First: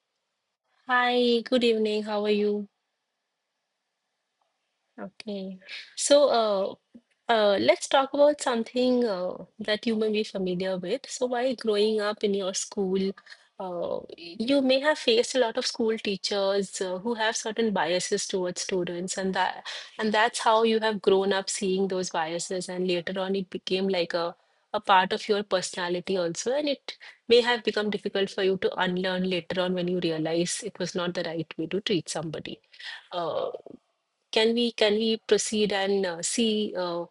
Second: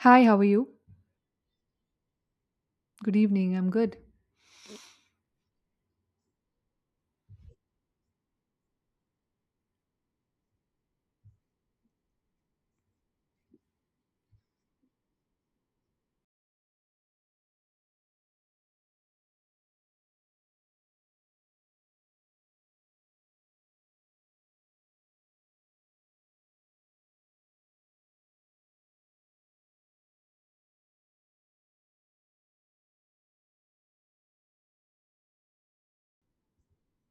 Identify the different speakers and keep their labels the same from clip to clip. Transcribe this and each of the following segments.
Speaker 1: Hi, how are you?
Speaker 2: Hi, good evening. How are you?
Speaker 1: Good evening. I'm good.
Speaker 2: Okay. So, let's talk about something that you may be familiar with. So, while growing up in your school, you may have faced a lot of school teachers who have certain biases towards students, and that's how you have grown up seeing those biases, and later on it became like a part of your personality also, and it may have become difficult for you to unlearn later on when you realize it was not the right way to treat somebody. uh, can we proceed and see uh,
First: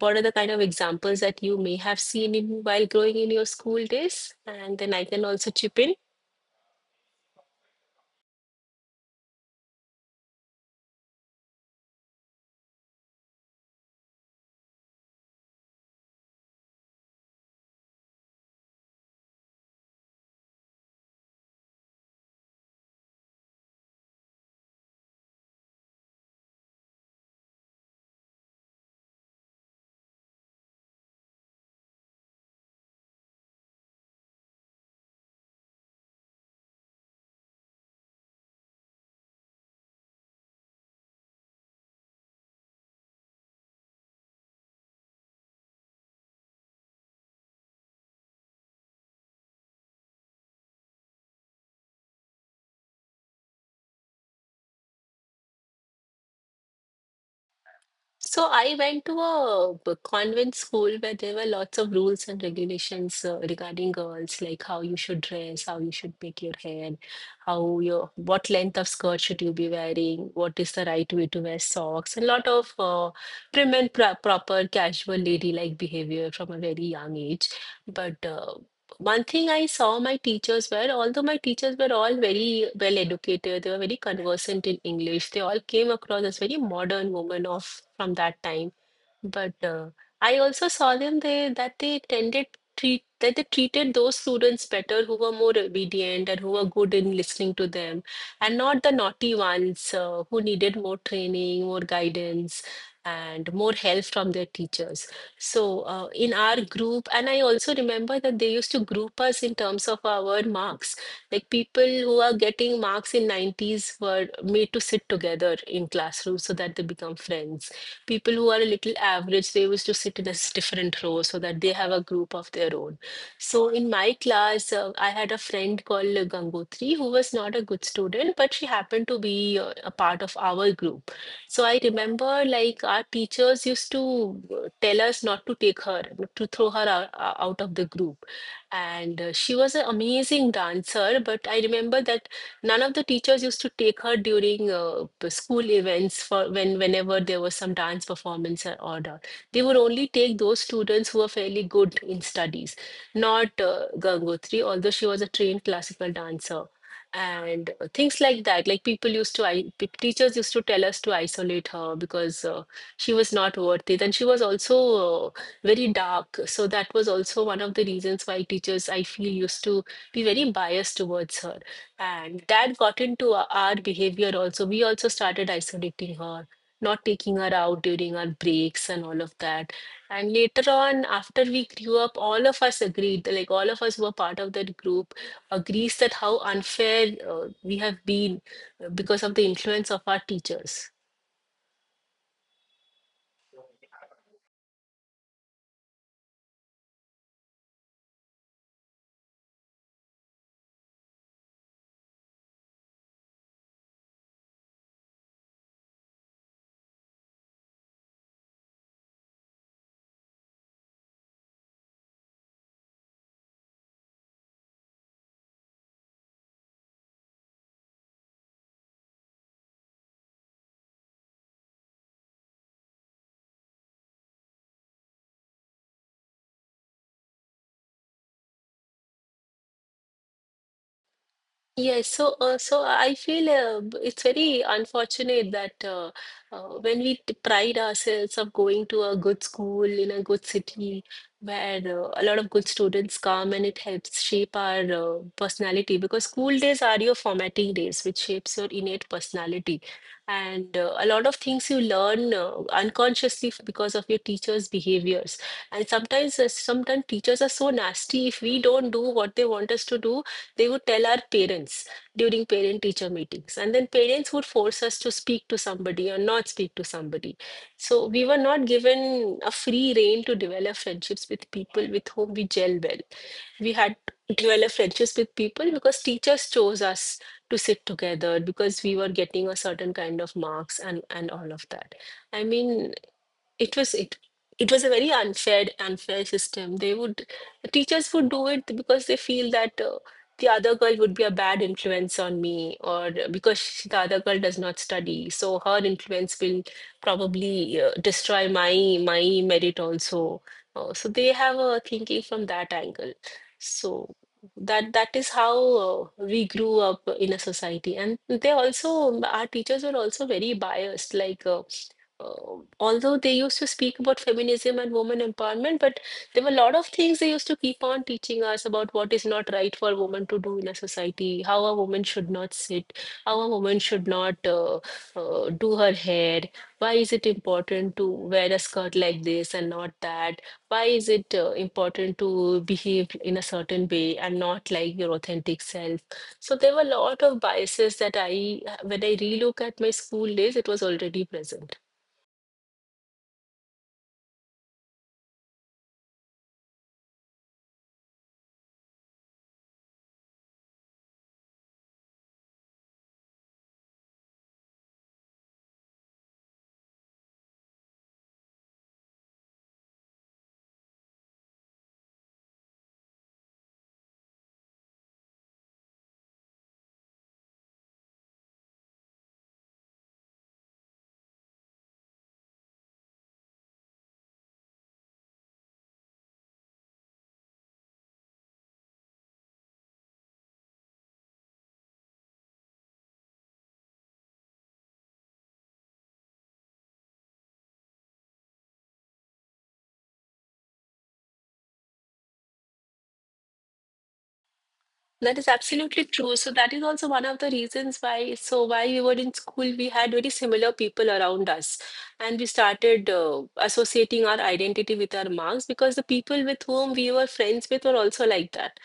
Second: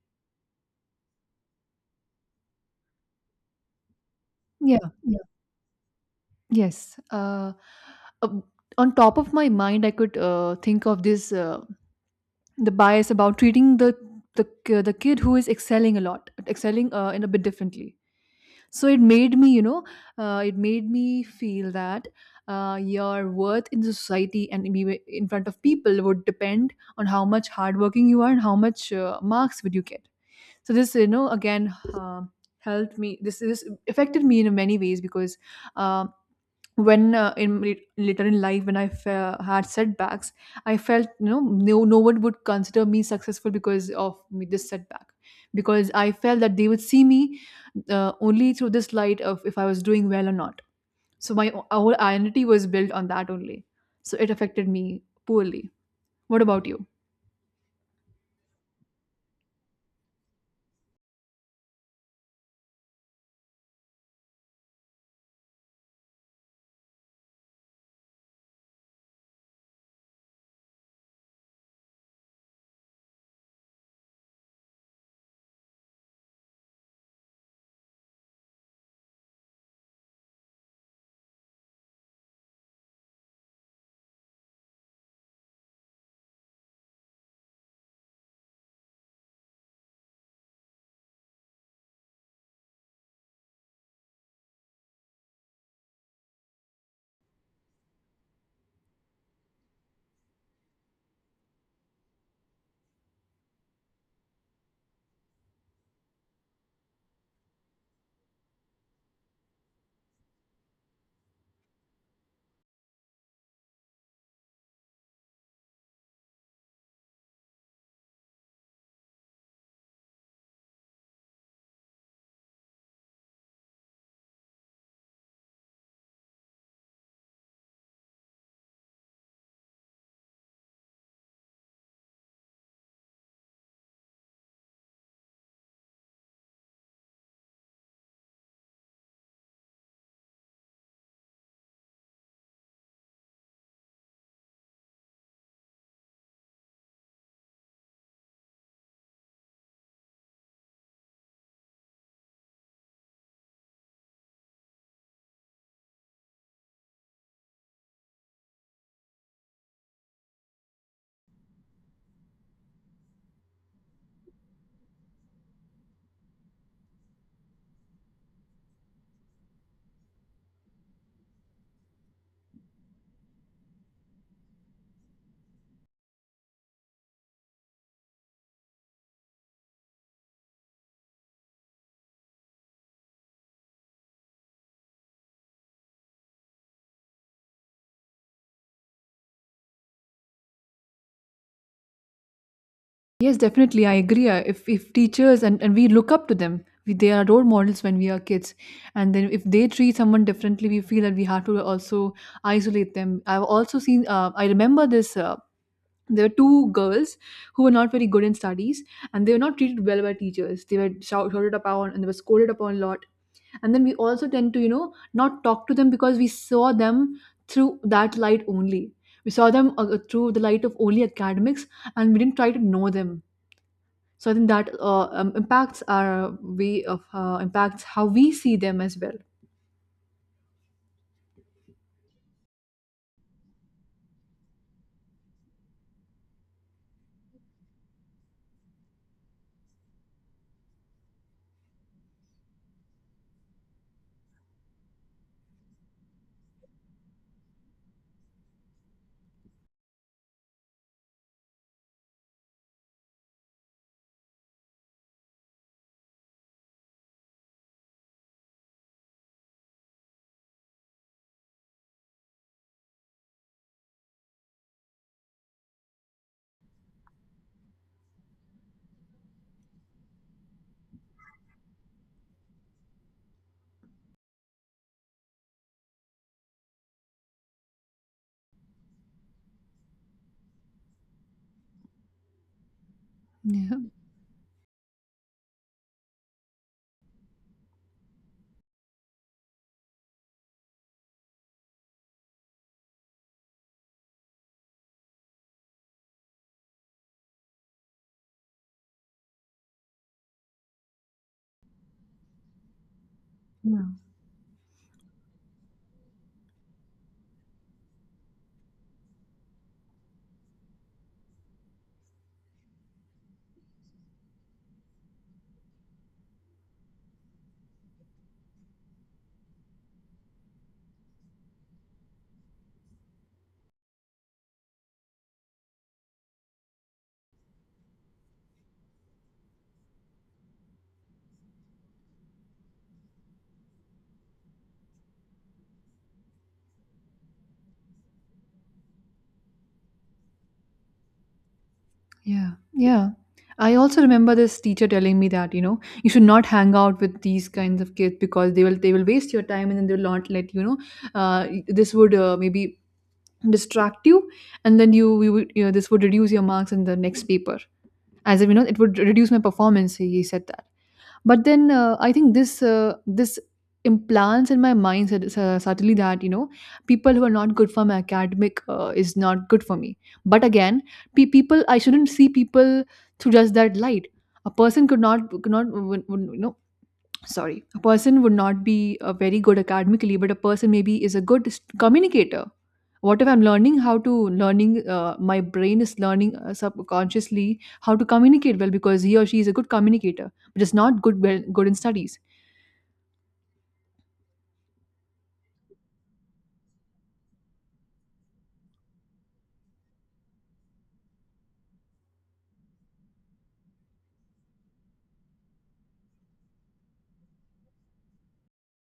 Speaker 2: what are the kind of examples that you may have seen in while growing in your school days? And
Speaker 1: Yeah,
Speaker 2: then I
Speaker 1: yeah.
Speaker 2: can also chip in.
Speaker 1: Yes. Uh, on top of my mind, I could think of this, the bias about treating the kid who is excelling a lot, excelling in a bit differently. So it made me feel that your worth in the society, and maybe in front of people, would depend on how much hardworking you are and how much marks would you get. So this, again, helped me. This affected me in many ways because, uh, when, later in life, when I had setbacks, I felt, no one would consider me successful because of me, this setback, because I felt that they would see me only through this light of if I was doing well or not. So my whole identity was built on that only, so it affected me poorly. What about you?
Speaker 2: So I went to a convent school where there were lots of rules and regulations regarding girls, like how you should dress, how you should make your hair, how your what length of skirt should you be wearing, what is the right way to wear socks, and a lot of prim and proper casual ladylike behavior from a very young age. But One thing I saw my teachers were, although my teachers were all very well educated, they were very conversant in English. They all came across as very modern women of from that time. But I also saw them they that they tended treat that they treated those students better who were more obedient and who were good in listening to them, and not the naughty ones who needed more training, more guidance, and more help from their teachers. So in our group, and I also remember that they used to group us in terms of our marks. Like people who are getting marks in 90s were made to sit together in classrooms so that they become friends. People who are a little average, they used to sit in a different row so that they have a group of their own. So in my class, I had a friend called Gangotri who was not a good student, but she happened to be a part of our group. So I remember like our teachers used to tell us not to take her, to throw her out, out of the group. And she was an amazing dancer, but I remember that none of the teachers used to take her during school events for when whenever there was some dance performance or order. They would only take those students who were fairly good in studies, not Gangotri, although she was a trained classical dancer. And things like that, like people used to, I, pe- teachers used to tell us to isolate her because she was not worth it. And she was also uh, very dark. So that was also one of the reasons why teachers, I feel, used to be very biased towards her. And that got into our behavior also. We also started isolating her, not taking her out during our breaks and all of that. And later on, after we grew up, all of us agreed, like all of us who were part of that group, agrees that how unfair we have been, because of the influence of our teachers.
Speaker 1: Yes, definitely. I agree. If teachers, and we look up to them, they are role models when we are kids. And then if they treat someone differently, we feel that we have to also isolate them. I've also seen. I remember this. There were two girls who were not very good in studies, and they were not treated well by teachers. They were shouted upon, and they were scolded upon a lot. And then we also tend to, not talk to them because we saw them through that light only. We saw them through the light of only academics, and we didn't try to know them. So I think that impacts our way of, impacts how we see them as well.
Speaker 2: Yes, I feel, it's very unfortunate that, when we pride ourselves of going to a good school in a good city where a lot of good students come, and it helps shape our personality, because school days are your formatting days, which shapes your innate personality. And a lot of things you learn unconsciously because of your teachers' behaviors. And sometimes teachers are so nasty. If we don't do what they want us to do, they would tell our parents during parent teacher meetings, and then parents would force us to speak to somebody or not speak to somebody. So we were not given a free rein to develop friendships with people with whom we gel well. We had to develop friendships with people because teachers chose us to sit together because we were getting a certain kind of marks, and all of that. I mean, it
Speaker 1: Yeah,
Speaker 2: was it it was a very unfair system. They would, teachers would do it because they feel that, the other girl would be a bad influence on me, or because she, the other girl does not study, so her influence will probably destroy my merit also. So they have a thinking from that angle.
Speaker 1: yeah,
Speaker 2: So that is how we grew up in a society. And they also, our teachers were also very biased, like, although they used to speak about feminism and women empowerment, but there were a lot of things they used to keep on teaching us about what is not right for a woman to do in a society, how a woman should not sit, how a woman should not, do her hair, why is it important to wear a skirt like this and not that, why is it important to behave in a certain way and not like your authentic self. So there were a lot of biases that I, when I relook at my school days, it was already present.
Speaker 1: yeah, yeah. I also remember this teacher telling me that, you should not hang out with these kinds of kids because they will waste your time, and then they'll not let you know. This would, maybe distract you, and then you would you know, this would reduce your marks in the next paper. As if, it would reduce my performance, he said. But then, I think this implants in my mind subtly that, people who are not good for my academic is not good for me. But again, people, I shouldn't see people through just that light. A person could not would, would, you know sorry, a person would not be very good academically, but a person maybe is a good communicator. What if I'm learning how to, learning my brain is learning subconsciously how to communicate well because he or she is a good communicator but is not good in studies.
Speaker 2: That is absolutely true. So that is also one of the reasons why. So while we were in school, we had very similar people around us, and we started associating our identity with our marks, because the people with whom we were friends with were also like that.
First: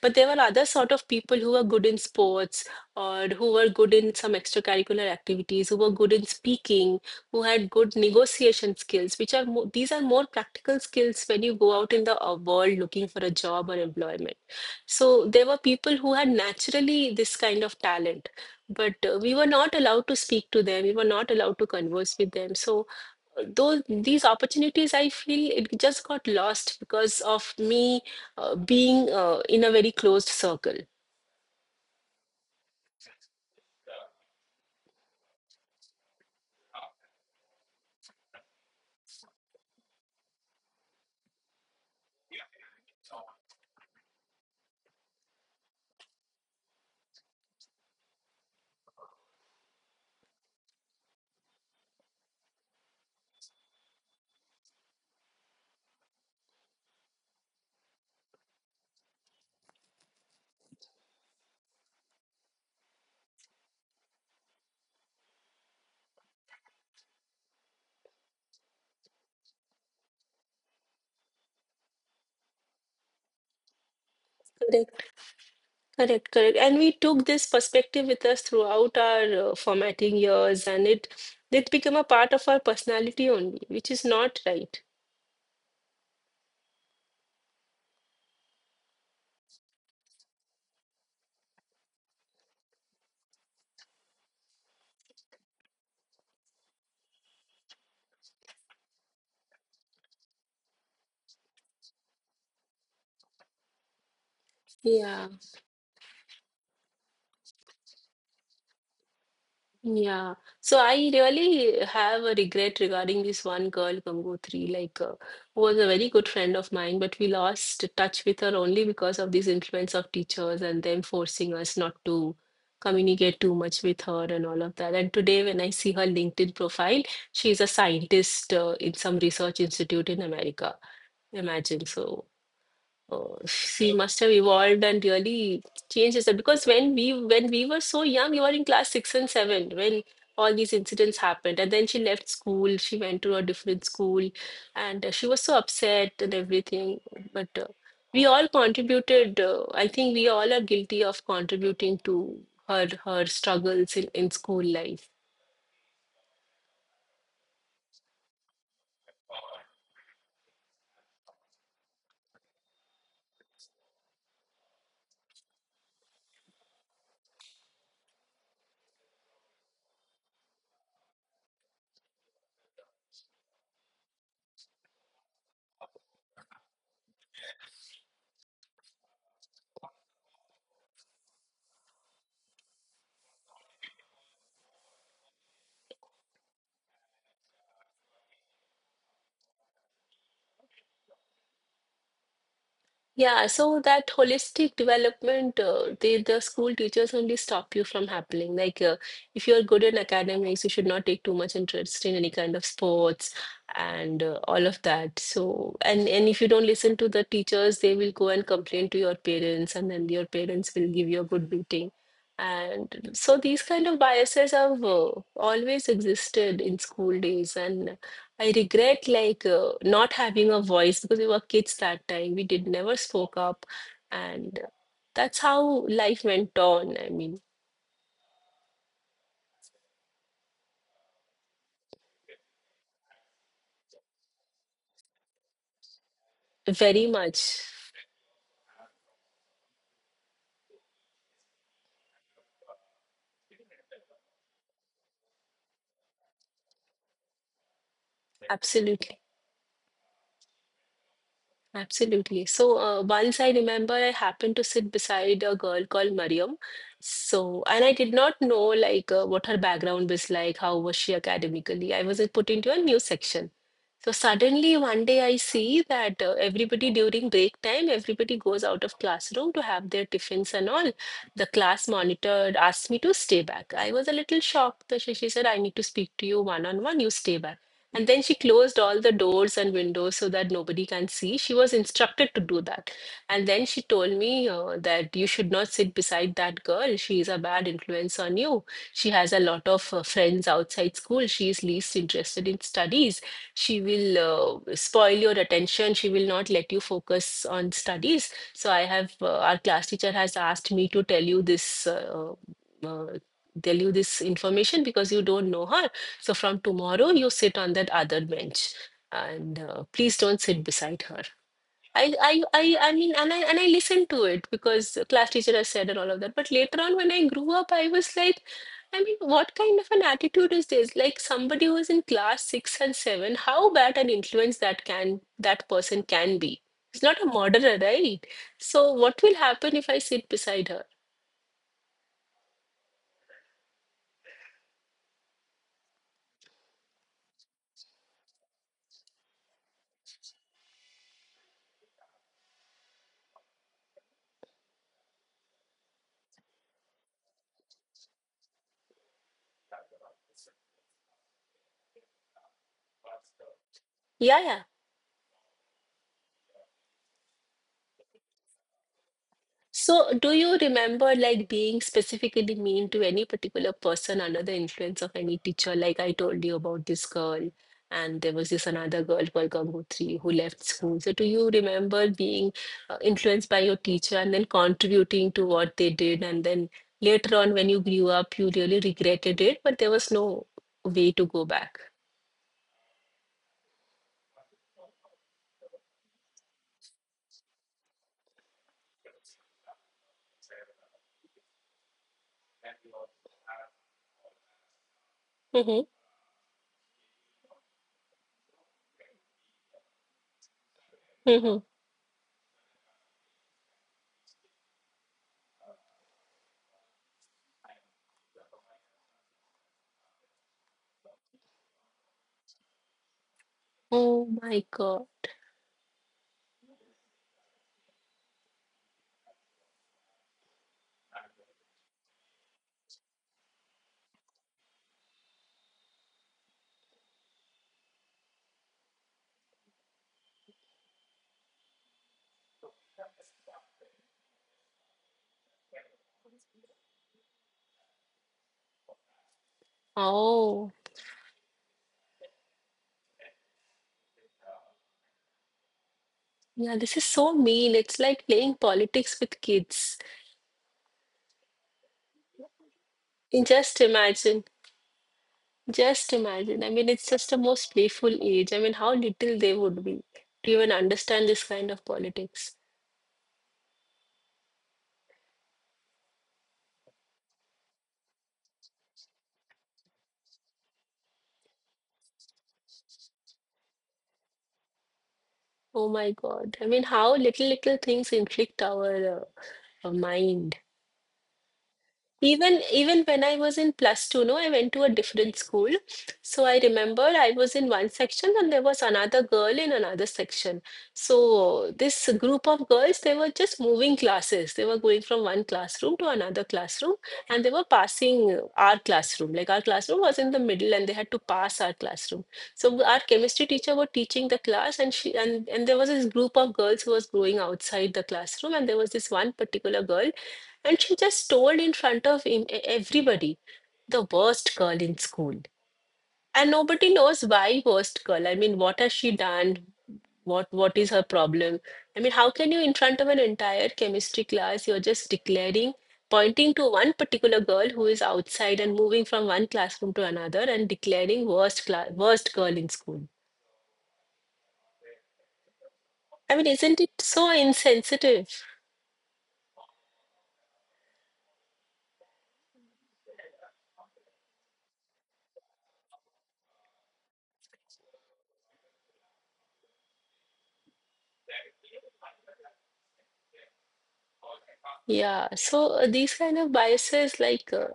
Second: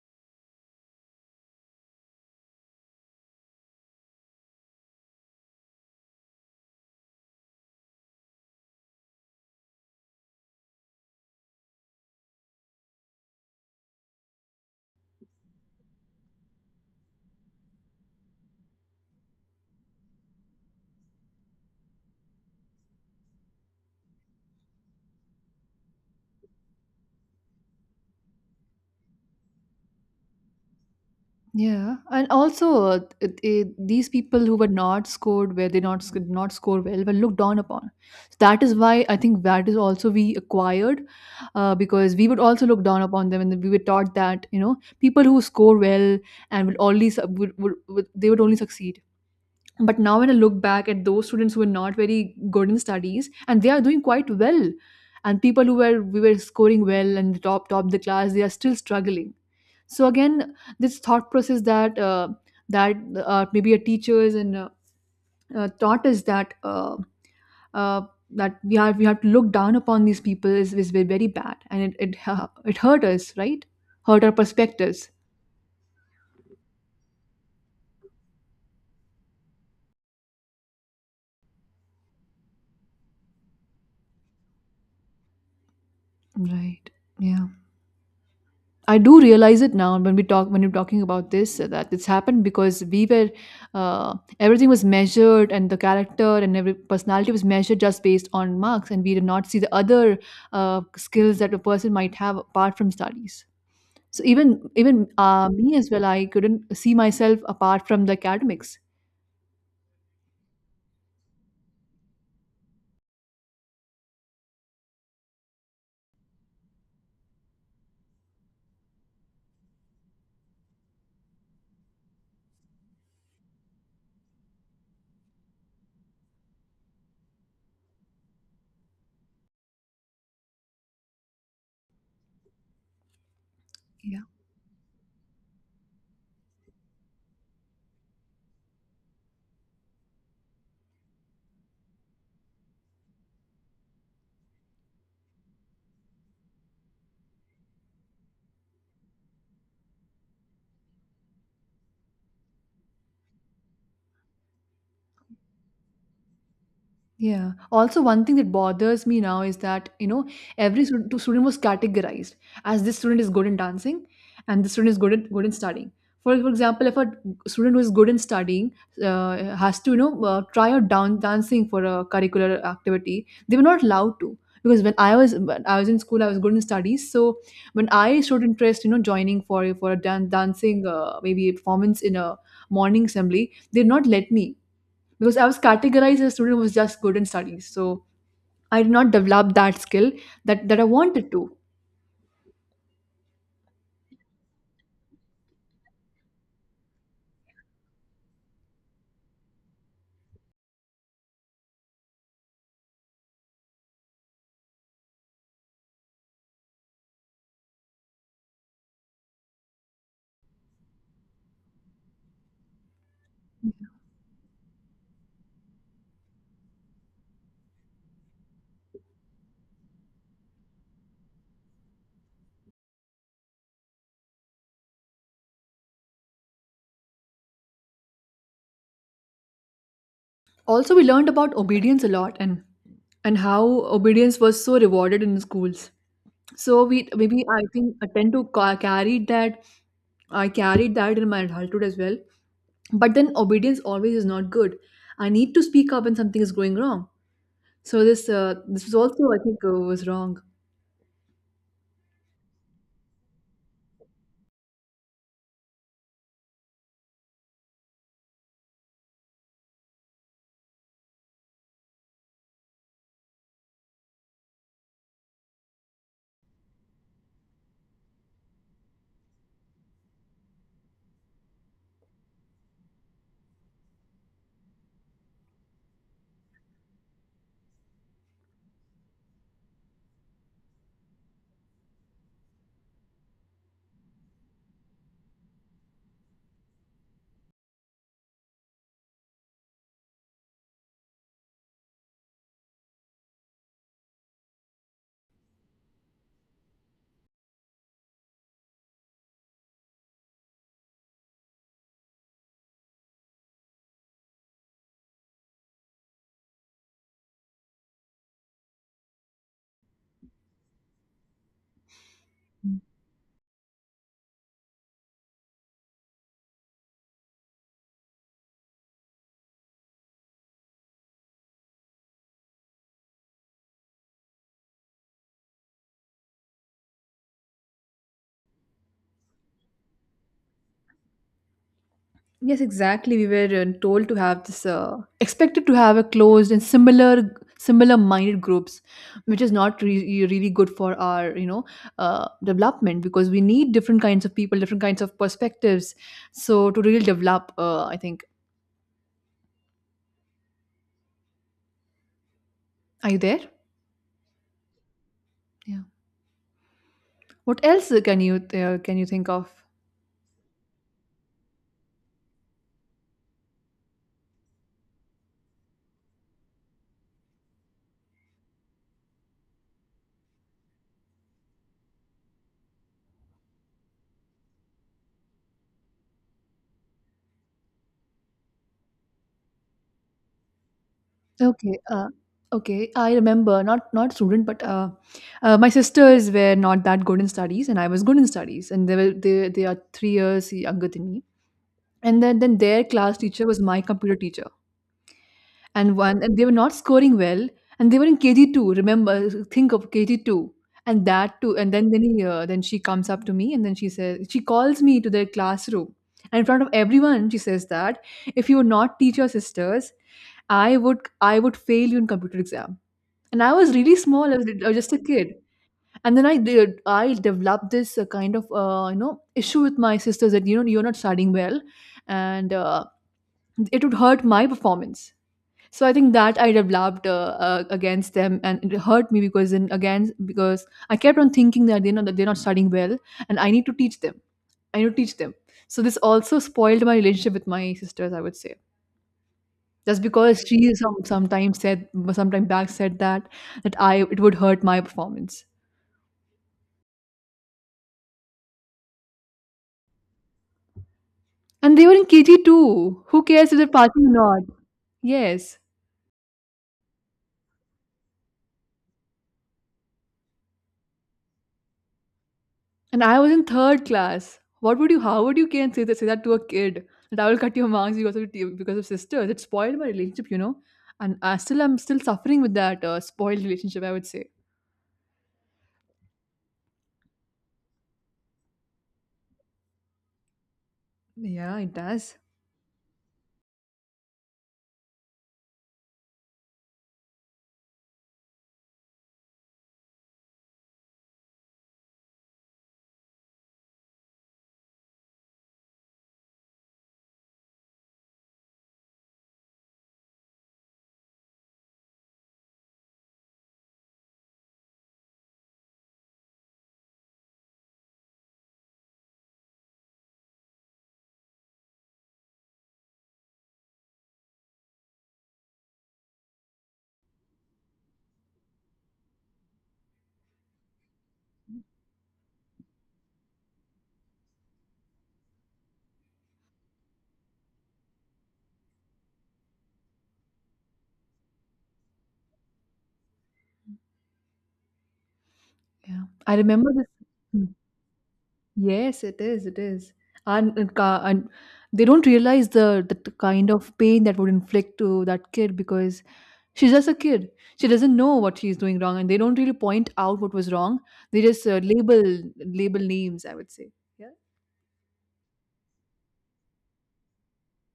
Speaker 2: But there were other sort of people who were good in sports, or who were good in some extracurricular activities, who were good in speaking, who had good negotiation skills, which are mo, these are more practical skills when you go out in the world looking for a job or employment. So there were people who had naturally this kind of talent, but we were not allowed to speak to them. We were not allowed to converse with them. So those, these opportunities, I feel it just got lost because of me being in a very closed circle.
Speaker 1: Yeah, and also these people who were not scored, where they not sc- not score well, were looked down upon. So that is why, I think, that is also we acquired, because we would also look down upon them. And then we were taught that, people who score well and would only su- would they would only succeed. But now when I look back at those students who were not very good in studies, and they are doing quite well, and people who were, we were scoring well and top the class, they are still struggling. So again, this thought process that, that maybe our teachers, and taught us that, uh, that we have to look down upon these people is very, very bad, and it hurt us, right? Hurt our
Speaker 2: Correct,
Speaker 1: perspectives.
Speaker 2: correct, correct. And we took this perspective with us throughout our formatting years, and it became a part of our personality only, which is not right.
Speaker 1: Right. Yeah, I do realize it now when you're talking about this, that it's happened because we were, uh, everything was measured, and the character and every personality was measured just based on marks, and we did not see the other skills that a person might have apart from studies. So even
Speaker 2: Yeah.
Speaker 1: me as well, I couldn't see myself apart from the academics.
Speaker 2: Yeah, so I really have a regret regarding this one girl, Congo 3, like, who was a very good friend of mine, but we lost touch with her only because of these influence of teachers and them forcing us not to communicate too much with her and all of that. And today, when I see her LinkedIn profile, she's a scientist in some research institute in America. Imagine so. Oh, she must have evolved and really changed herself. Because when we were so young, you were in class six and seven when all these incidents happened, and then she left school. She went to a different school, and she was so upset and everything. But we all contributed. I think we all are guilty of contributing to her struggles in school life.
Speaker 1: Yeah. Also, one thing that bothers me now is that, two student was categorized as this student is good in dancing, and this student is good in, good in studying. For example, if a student who is good in studying has to, try out down dancing for a curricular activity, they were not allowed to. Because when I was in school, I was good in studies. So when I showed interest, joining for a dancing, maybe a performance in a morning assembly, they did not let me because I was categorized as a student who was just good in studies. So I did not develop that skill that I wanted to.
Speaker 2: Yeah, so that holistic development, they, the school teachers only stop you from happening. Like, if you're good in academics, you should not take too much interest in any kind of sports and all of that. So, and if you don't listen to the teachers, they will go and complain to your parents, and then your parents will give you a good beating. And so these kind of biases have always existed in school days, and I regret like not having a voice because we were kids that time. We did never spoke up, and that's how life went on. I mean,
Speaker 1: Also, we learned about obedience a lot, and how obedience was so rewarded in the schools. So we,
Speaker 2: very
Speaker 1: maybe I
Speaker 2: much,
Speaker 1: think I tend to carry that. I carried that in my adulthood as well. But then obedience always is not good. I need to speak up when something is going wrong. So this was
Speaker 2: absolutely,
Speaker 1: also, I think, was wrong.
Speaker 2: absolutely. So once I remember, I happened to sit beside a girl called Mariam. So, and I did not know like what her background was like, how was she academically. I was put into a new section. So suddenly one day I see that everybody during break time, everybody goes out of classroom to have their tiffins and all. The class monitor asked me to stay back. I was a little shocked. That she said, I need to speak to you one on one, you stay back. And then she closed all the doors and windows so that nobody can see. She was instructed to do that. And then she told me that you should not sit beside that girl. She is a bad influence on you. She has a lot of friends outside school. She is least interested in studies. She will spoil your attention. She will not let you focus on studies. So I have our class teacher has asked me to uh, tell you this information because you don't know her. So from tomorrow you sit on that other bench, and please don't sit beside her. I mean and I listened to it because class teacher has said and all of that, but later on when I grew up I was like, I mean, what kind of an attitude is this? Like somebody who is in class six and seven, how bad an influence that person can be. It's not a murderer, right? So what will happen if I sit beside her?
Speaker 1: Yes, exactly. We were, told to have this, expected to have a closed and similar, similar-minded groups, which is not really good for our, development, because we need different kinds of people, different kinds of perspectives. So to really develop, I think, are you there?
Speaker 2: Yeah, yeah.
Speaker 1: Yeah. What else, can you think of?
Speaker 2: So, do you remember like being specifically mean to any particular person under the influence of any teacher? Like I told you about this girl, and there was this another girl called Gangotri who left school. So, do you remember being influenced by your teacher and then contributing to what they did? And then later on, when you grew up, you really regretted it, but there was no way to go back.
Speaker 1: Okay. Okay. I remember not student, but, my sisters were not that good in studies, and I was good in studies, and they were they are 3 years younger than me. And then their class teacher was my computer teacher.
Speaker 2: Hmm.
Speaker 1: And one, and they were not scoring well, and they were in KG2, remember? Think of KG2. And that
Speaker 2: Hmm.
Speaker 1: too. And then she comes up to me, and then she says, she calls me to their classroom. And in front of everyone, she says that, if you would not teach your sisters, I would fail you in computer exam. And I was really
Speaker 2: Oh
Speaker 1: small.
Speaker 2: my
Speaker 1: I was just a
Speaker 2: God.
Speaker 1: kid. And then I developed this, kind of, issue with my sisters, that, you're not studying well, and it would hurt my performance. So I think that I developed, against them, and it hurt me because, then again, because I kept on thinking that they know that they're not studying well, and I need to teach them. I need to teach them. So this also spoiled my relationship with my sisters, I would say, just because
Speaker 2: Oh,
Speaker 1: she some sometimes said sometime back said that, that I, it would hurt my performance.
Speaker 2: yeah, this is so mean. It's like playing politics with kids.
Speaker 1: And they were in KG too. Who cares if they're
Speaker 2: Just
Speaker 1: passing or not?
Speaker 2: imagine,
Speaker 1: Yes.
Speaker 2: just imagine. I mean, it's just a most playful age. I mean, how little they would be to even understand this kind of politics.
Speaker 1: And I was in third class. What would you? How would you can say that? Say that to a kid, that I will cut your marks because of sisters. It spoiled my relationship, you know. And I'm still suffering with that, spoiled relationship, I would say.
Speaker 2: Oh my God. I mean, how little, little things inflict our mind.
Speaker 1: Yeah, it does.
Speaker 2: Even even when I was in plus two, no, I went to a different school. So I remember I was in one section and there was another girl in another section. So this group of girls, they were just moving classes. They were going from one classroom to another classroom, and they were passing our classroom. Like our classroom was in the middle and they had to pass our classroom. So our chemistry teacher was teaching the class, and there was this group of girls who was going outside the classroom, and there was this one particular girl, and she just told in front of him, everybody, the worst girl in school. And nobody knows why worst girl. I mean, what has she done? What is her problem? I mean, how can you, in front of an entire chemistry class, you're just declaring, pointing to one particular girl who is outside and moving from one classroom to another, and declaring worst class, worst girl in school.
Speaker 1: Yeah,
Speaker 2: I
Speaker 1: I
Speaker 2: mean,
Speaker 1: remember
Speaker 2: isn't
Speaker 1: this.
Speaker 2: it so
Speaker 1: Hmm.
Speaker 2: insensitive?
Speaker 1: Yes, it is. It is, and they don't realize the kind of pain that would inflict to that kid because she's just a kid. She doesn't know what she's doing wrong, and they don't really point out what was wrong. They just label names, I would say. Yeah.
Speaker 2: Yeah. So these kind of biases, like,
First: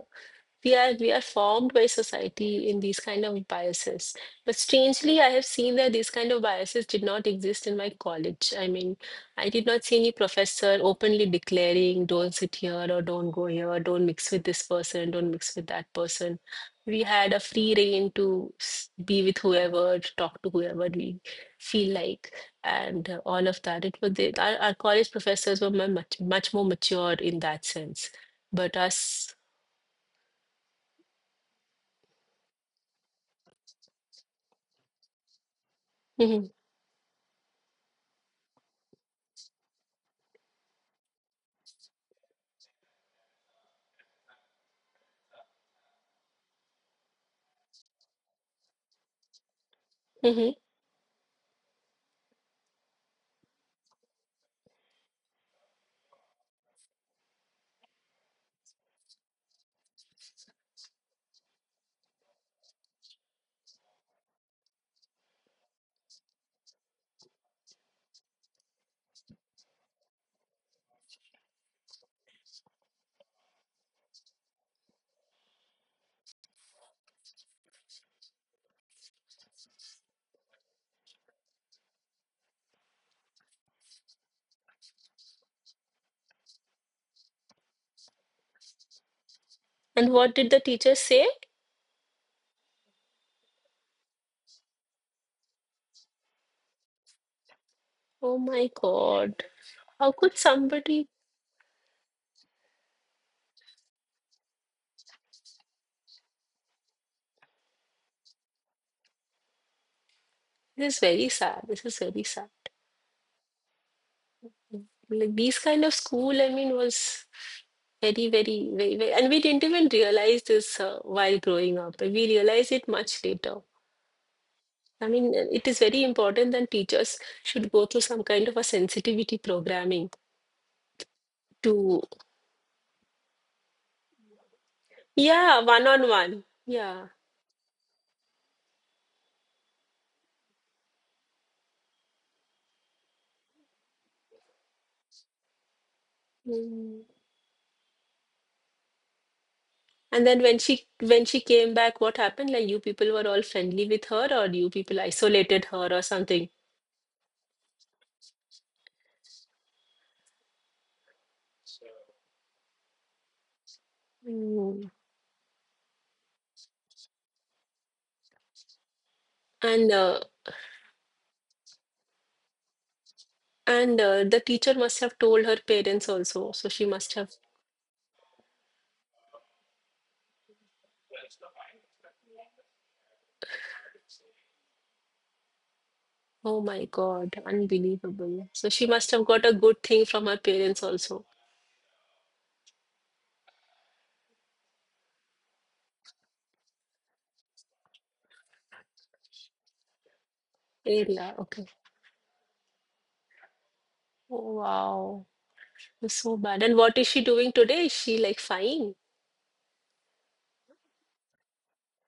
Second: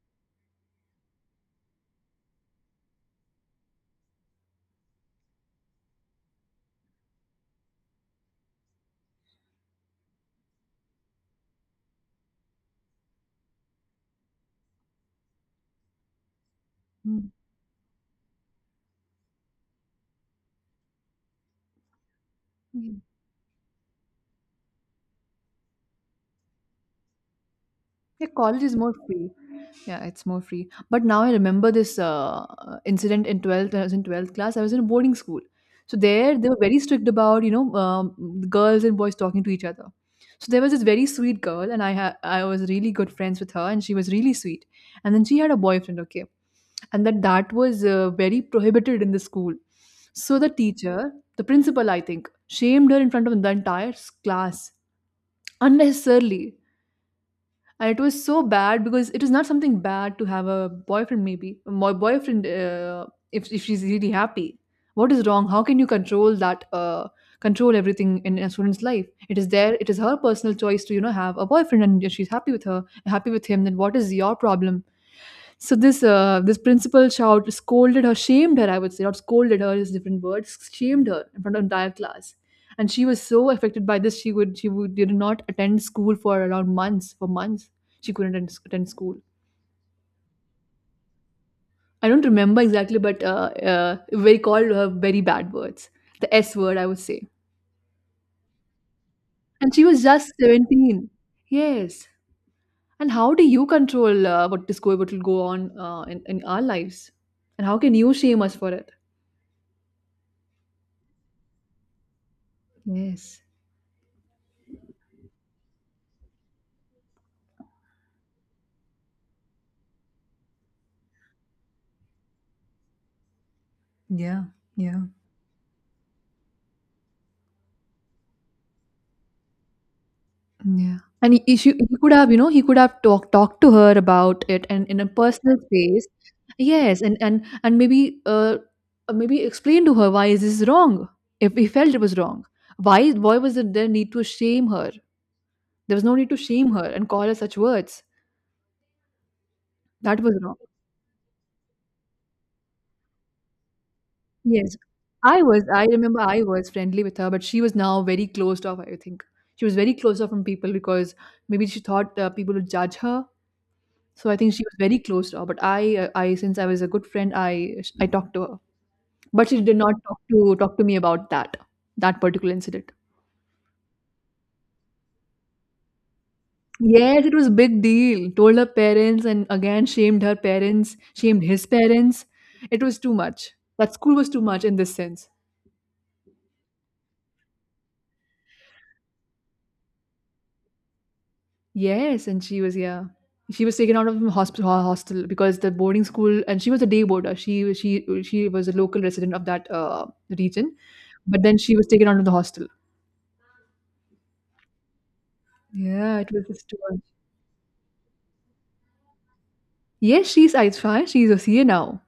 Speaker 2: we are formed by society in these kind of biases, but strangely I have seen that these kind of biases did not exist in my college. I mean, I did not see any professor openly declaring don't sit here or don't go here, don't mix with this person, don't mix with that person. We had a free reign to be with whoever, to talk to whoever we feel like.
Speaker 1: Mm.
Speaker 2: And all of that, it was our college professors were much much more mature in that sense,
Speaker 1: Yeah, college
Speaker 2: but
Speaker 1: is more free.
Speaker 2: us
Speaker 1: Yeah, it's more free. But now I remember this, incident in 12th. I was in 12th class. I was in a boarding school. So there, they
Speaker 2: Mhm,
Speaker 1: were very strict about, girls and boys talking to each other. So there was this very sweet girl, and I was really good friends with her, and she was really sweet. And then she had a boyfriend, okay, and that was very prohibited in the school. So the
Speaker 2: mhm.
Speaker 1: teacher, the principal, I think, shamed her in front of the entire class unnecessarily. And it was so bad because it is not something bad to have a boyfriend, maybe my boyfriend. If she's really happy, what is wrong? How can you control that, control everything in a student's life? It is there. It is her personal choice to, have a boyfriend. And if she's happy with her, happy with him, then what is your problem? So this principal shout scolded her, shamed her. I would say not scolded her is different words. Shamed her in front of entire class, and she was so affected by this. She would did not attend school for around months for months she couldn't attend school.
Speaker 2: And what did the teacher say?
Speaker 1: I don't remember exactly, but we called her very bad words, the S word, I would say.
Speaker 2: Oh my God.
Speaker 1: And she was
Speaker 2: How
Speaker 1: just
Speaker 2: could somebody?
Speaker 1: 17. Yes. And how do you control what is going, what will go on in our lives? And how can you shame us for it?
Speaker 2: This is very sad. This is very sad.
Speaker 1: Yes.
Speaker 2: Like these kind of school, I mean, was very, very, very, very, and we didn't even realize this while growing up. We realized it much later.
Speaker 1: Yeah, yeah.
Speaker 2: I mean, it is very important that teachers should go through some kind of a sensitivity programming
Speaker 1: Yeah. And he
Speaker 2: to,
Speaker 1: could have, you know, he could have talked to her about it and in a personal
Speaker 2: yeah, one
Speaker 1: space.
Speaker 2: on one.
Speaker 1: Yes,
Speaker 2: Yeah.
Speaker 1: and maybe maybe explain to her why is this wrong if he felt it was wrong. Why was it there need to shame her? There was no need to shame her
Speaker 2: Mm.
Speaker 1: and call her such words. That
Speaker 2: And
Speaker 1: was
Speaker 2: then
Speaker 1: wrong.
Speaker 2: when she came back, what happened? Like you people were all friendly with her, or you
Speaker 1: Yes.
Speaker 2: people isolated
Speaker 1: I
Speaker 2: her, or
Speaker 1: remember I
Speaker 2: something.
Speaker 1: was friendly with her, but she was now very closed off, I think. She was very closed off from people because maybe she thought people would judge her. So I think she was
Speaker 2: Mm.
Speaker 1: very close to her. But I since I was a good friend, I talked to her. But she did
Speaker 2: And
Speaker 1: not
Speaker 2: uh,
Speaker 1: talk to me about that particular incident.
Speaker 2: and the teacher must have told her parents also. So she must
Speaker 1: Yes, it
Speaker 2: have.
Speaker 1: was a big deal. Told her parents and again shamed her parents, shamed his parents. It was too much. That school was too much in this sense.
Speaker 2: Oh my God, unbelievable. So she must have got a good thing from her parents also.
Speaker 1: Yes, and she was, yeah. She was taken out of hospital hostel because the boarding school, and she was a day boarder. She was a local resident of that region,
Speaker 2: Yeah,
Speaker 1: but then
Speaker 2: okay.
Speaker 1: she was taken out of the hostel.
Speaker 2: Oh, wow. It's
Speaker 1: Yeah, it
Speaker 2: so
Speaker 1: was
Speaker 2: bad.
Speaker 1: just
Speaker 2: And
Speaker 1: too.
Speaker 2: what is she doing today? Is she like fine?
Speaker 1: Yes, she's it's fine. She's a C A now.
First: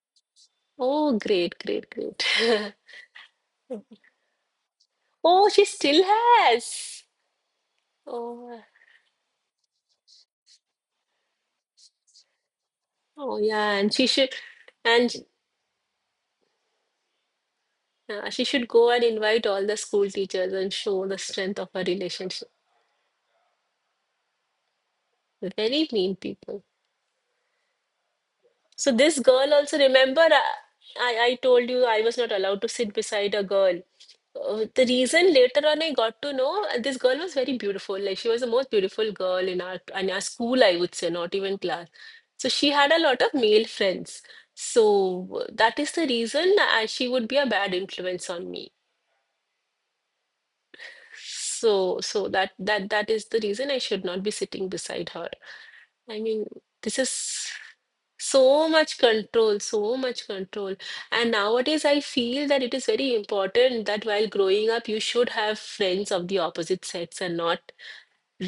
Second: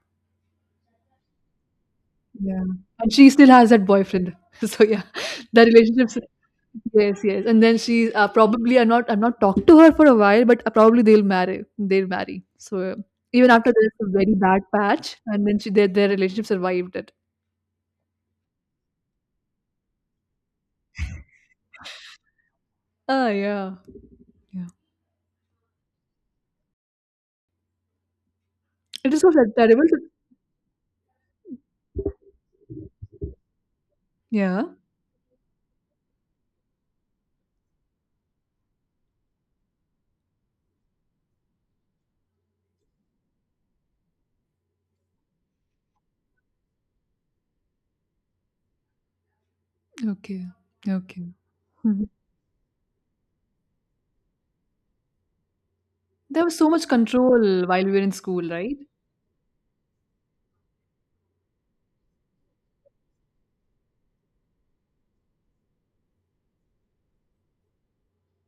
Speaker 2: Oh, great, great, great.
Speaker 1: Yeah. And she still has that boyfriend. So yeah,
Speaker 2: Oh, she
Speaker 1: that
Speaker 2: still
Speaker 1: relationship.
Speaker 2: has.
Speaker 1: Yes, yes. And then she's
Speaker 2: Oh.
Speaker 1: probably I'm not talked to her for a while, but probably they'll marry. They'll marry. So
Speaker 2: Oh,
Speaker 1: even
Speaker 2: yeah,
Speaker 1: after there's a very bad
Speaker 2: and
Speaker 1: patch, and then she their relationship survived it.
Speaker 2: she should go and invite all the school teachers and show the strength of her relationship.
Speaker 1: Ah, yeah, yeah.
Speaker 2: Very mean people. So
Speaker 1: It
Speaker 2: this
Speaker 1: is so
Speaker 2: girl also,
Speaker 1: terrible. To,
Speaker 2: remember, I told you I was not allowed to sit beside a girl.
Speaker 1: yeah.
Speaker 2: The reason later on I got to know, this girl was very beautiful. Like she was the most beautiful girl in our school, I would say, not even class. So she had a lot of male friends. So that is the reason she would be a bad influence on me.
Speaker 1: Okay. Okay.
Speaker 2: So,
Speaker 1: Mhm.
Speaker 2: so that is the reason I should not be sitting beside her. I
Speaker 1: There
Speaker 2: mean,
Speaker 1: was so much
Speaker 2: this is
Speaker 1: control while we were in school,
Speaker 2: so
Speaker 1: right?
Speaker 2: much control, so much control. And nowadays, I feel that it is very important that while growing up, you should have friends of the opposite sex and not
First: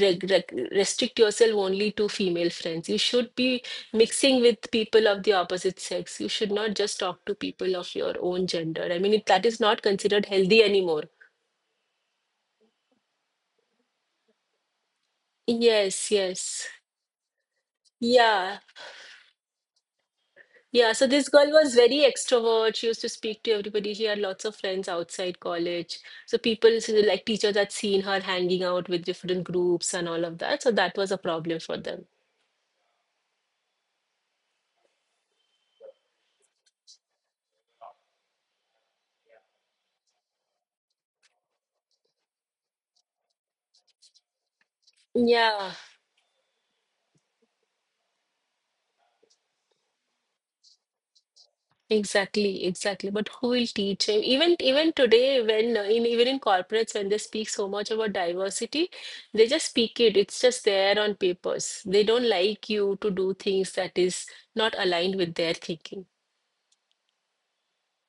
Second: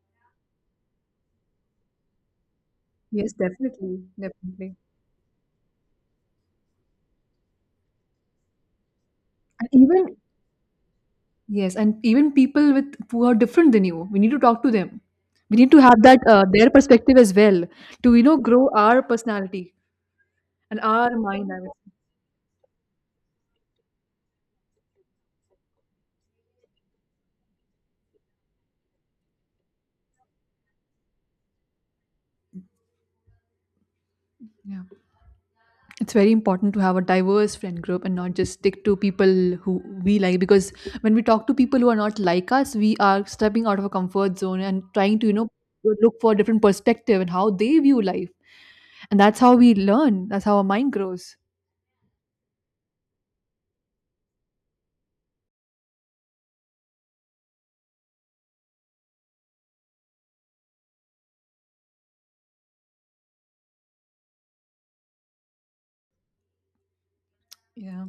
Speaker 2: reg reg restrict yourself only to female friends. You
Speaker 1: Yes,
Speaker 2: should be
Speaker 1: definitely,
Speaker 2: mixing with
Speaker 1: definitely.
Speaker 2: people of the opposite sex. You should not just talk to people of your own gender. I mean, it, that is
Speaker 1: And
Speaker 2: not
Speaker 1: even,
Speaker 2: considered healthy anymore.
Speaker 1: yes, and even people with who are different than you, we need to talk to them. We need to have
Speaker 2: Yes,
Speaker 1: that
Speaker 2: yes.
Speaker 1: their perspective as well to you know
Speaker 2: Yeah.
Speaker 1: grow our personality and
Speaker 2: Yeah, so
Speaker 1: our
Speaker 2: this girl
Speaker 1: mind, I would
Speaker 2: was
Speaker 1: say.
Speaker 2: very extrovert. She used to speak to everybody. She had lots of friends outside college. So people, so like teachers had seen her hanging out with different groups and all of that. So that was a problem for them.
Speaker 1: Yeah, it's very important to have a diverse friend group and not just stick to people who we like. Because when we talk to people who are not like us, we are stepping out of a comfort zone and trying to
Speaker 2: Yeah,
Speaker 1: look for a different perspective and how they view life. And that's how we learn. That's how our mind grows.
Speaker 2: exactly, exactly. But who will teach him? Even even today, when in even in corporates, when they speak so much about diversity, they just speak it. It's just there on papers. They don't like you to do things that is not aligned with their thinking.
Speaker 1: Yeah.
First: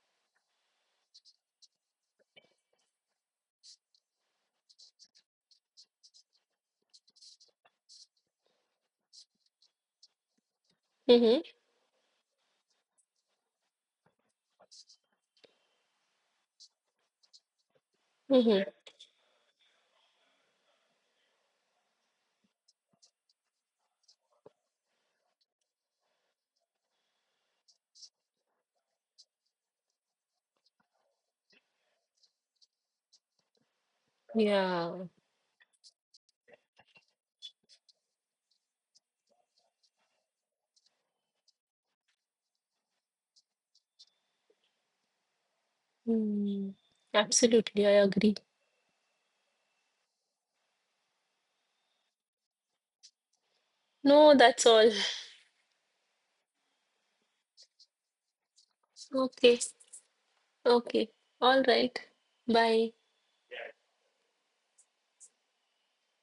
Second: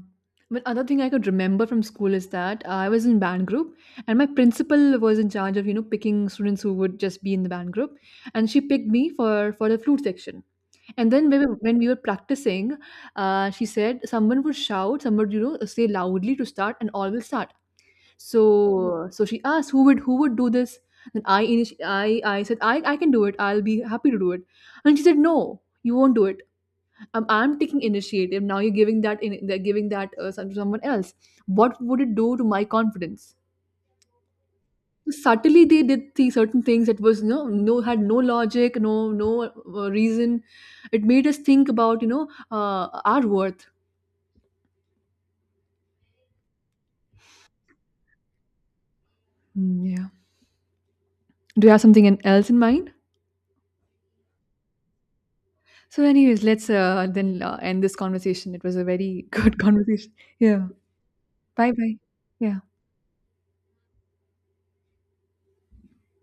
Speaker 1: But other thing I could remember from school is that I was in band group and my principal was in charge of, you know, picking students who would just be in the band group. And she picked me for the flute section. And then
Speaker 2: Mm-hmm.
Speaker 1: when we were practicing, she said someone would shout, someone would, you know, say loudly to start and all will start.
Speaker 2: Mm-hmm.
Speaker 1: So she asked who would do this? Then I said I can do it. I'll be happy to do it. And she said no, you won't do it I'm taking initiative. Now you're giving that in, they're giving that someone else. What would it do to my confidence?
Speaker 2: Yeah.
Speaker 1: Subtly, they did the certain things that was had no logic, no no reason. It made us think about our worth.
Speaker 2: Hmm. Absolutely, I agree.
Speaker 1: Mm, yeah. Do you have something else in mind?
Speaker 2: No, that's all.
Speaker 1: So, anyways, let's then end this conversation. It was a very good
Speaker 2: Okay,
Speaker 1: conversation. Yeah.
Speaker 2: okay, all
Speaker 1: Bye bye.
Speaker 2: right.
Speaker 1: Yeah.
Speaker 2: Bye.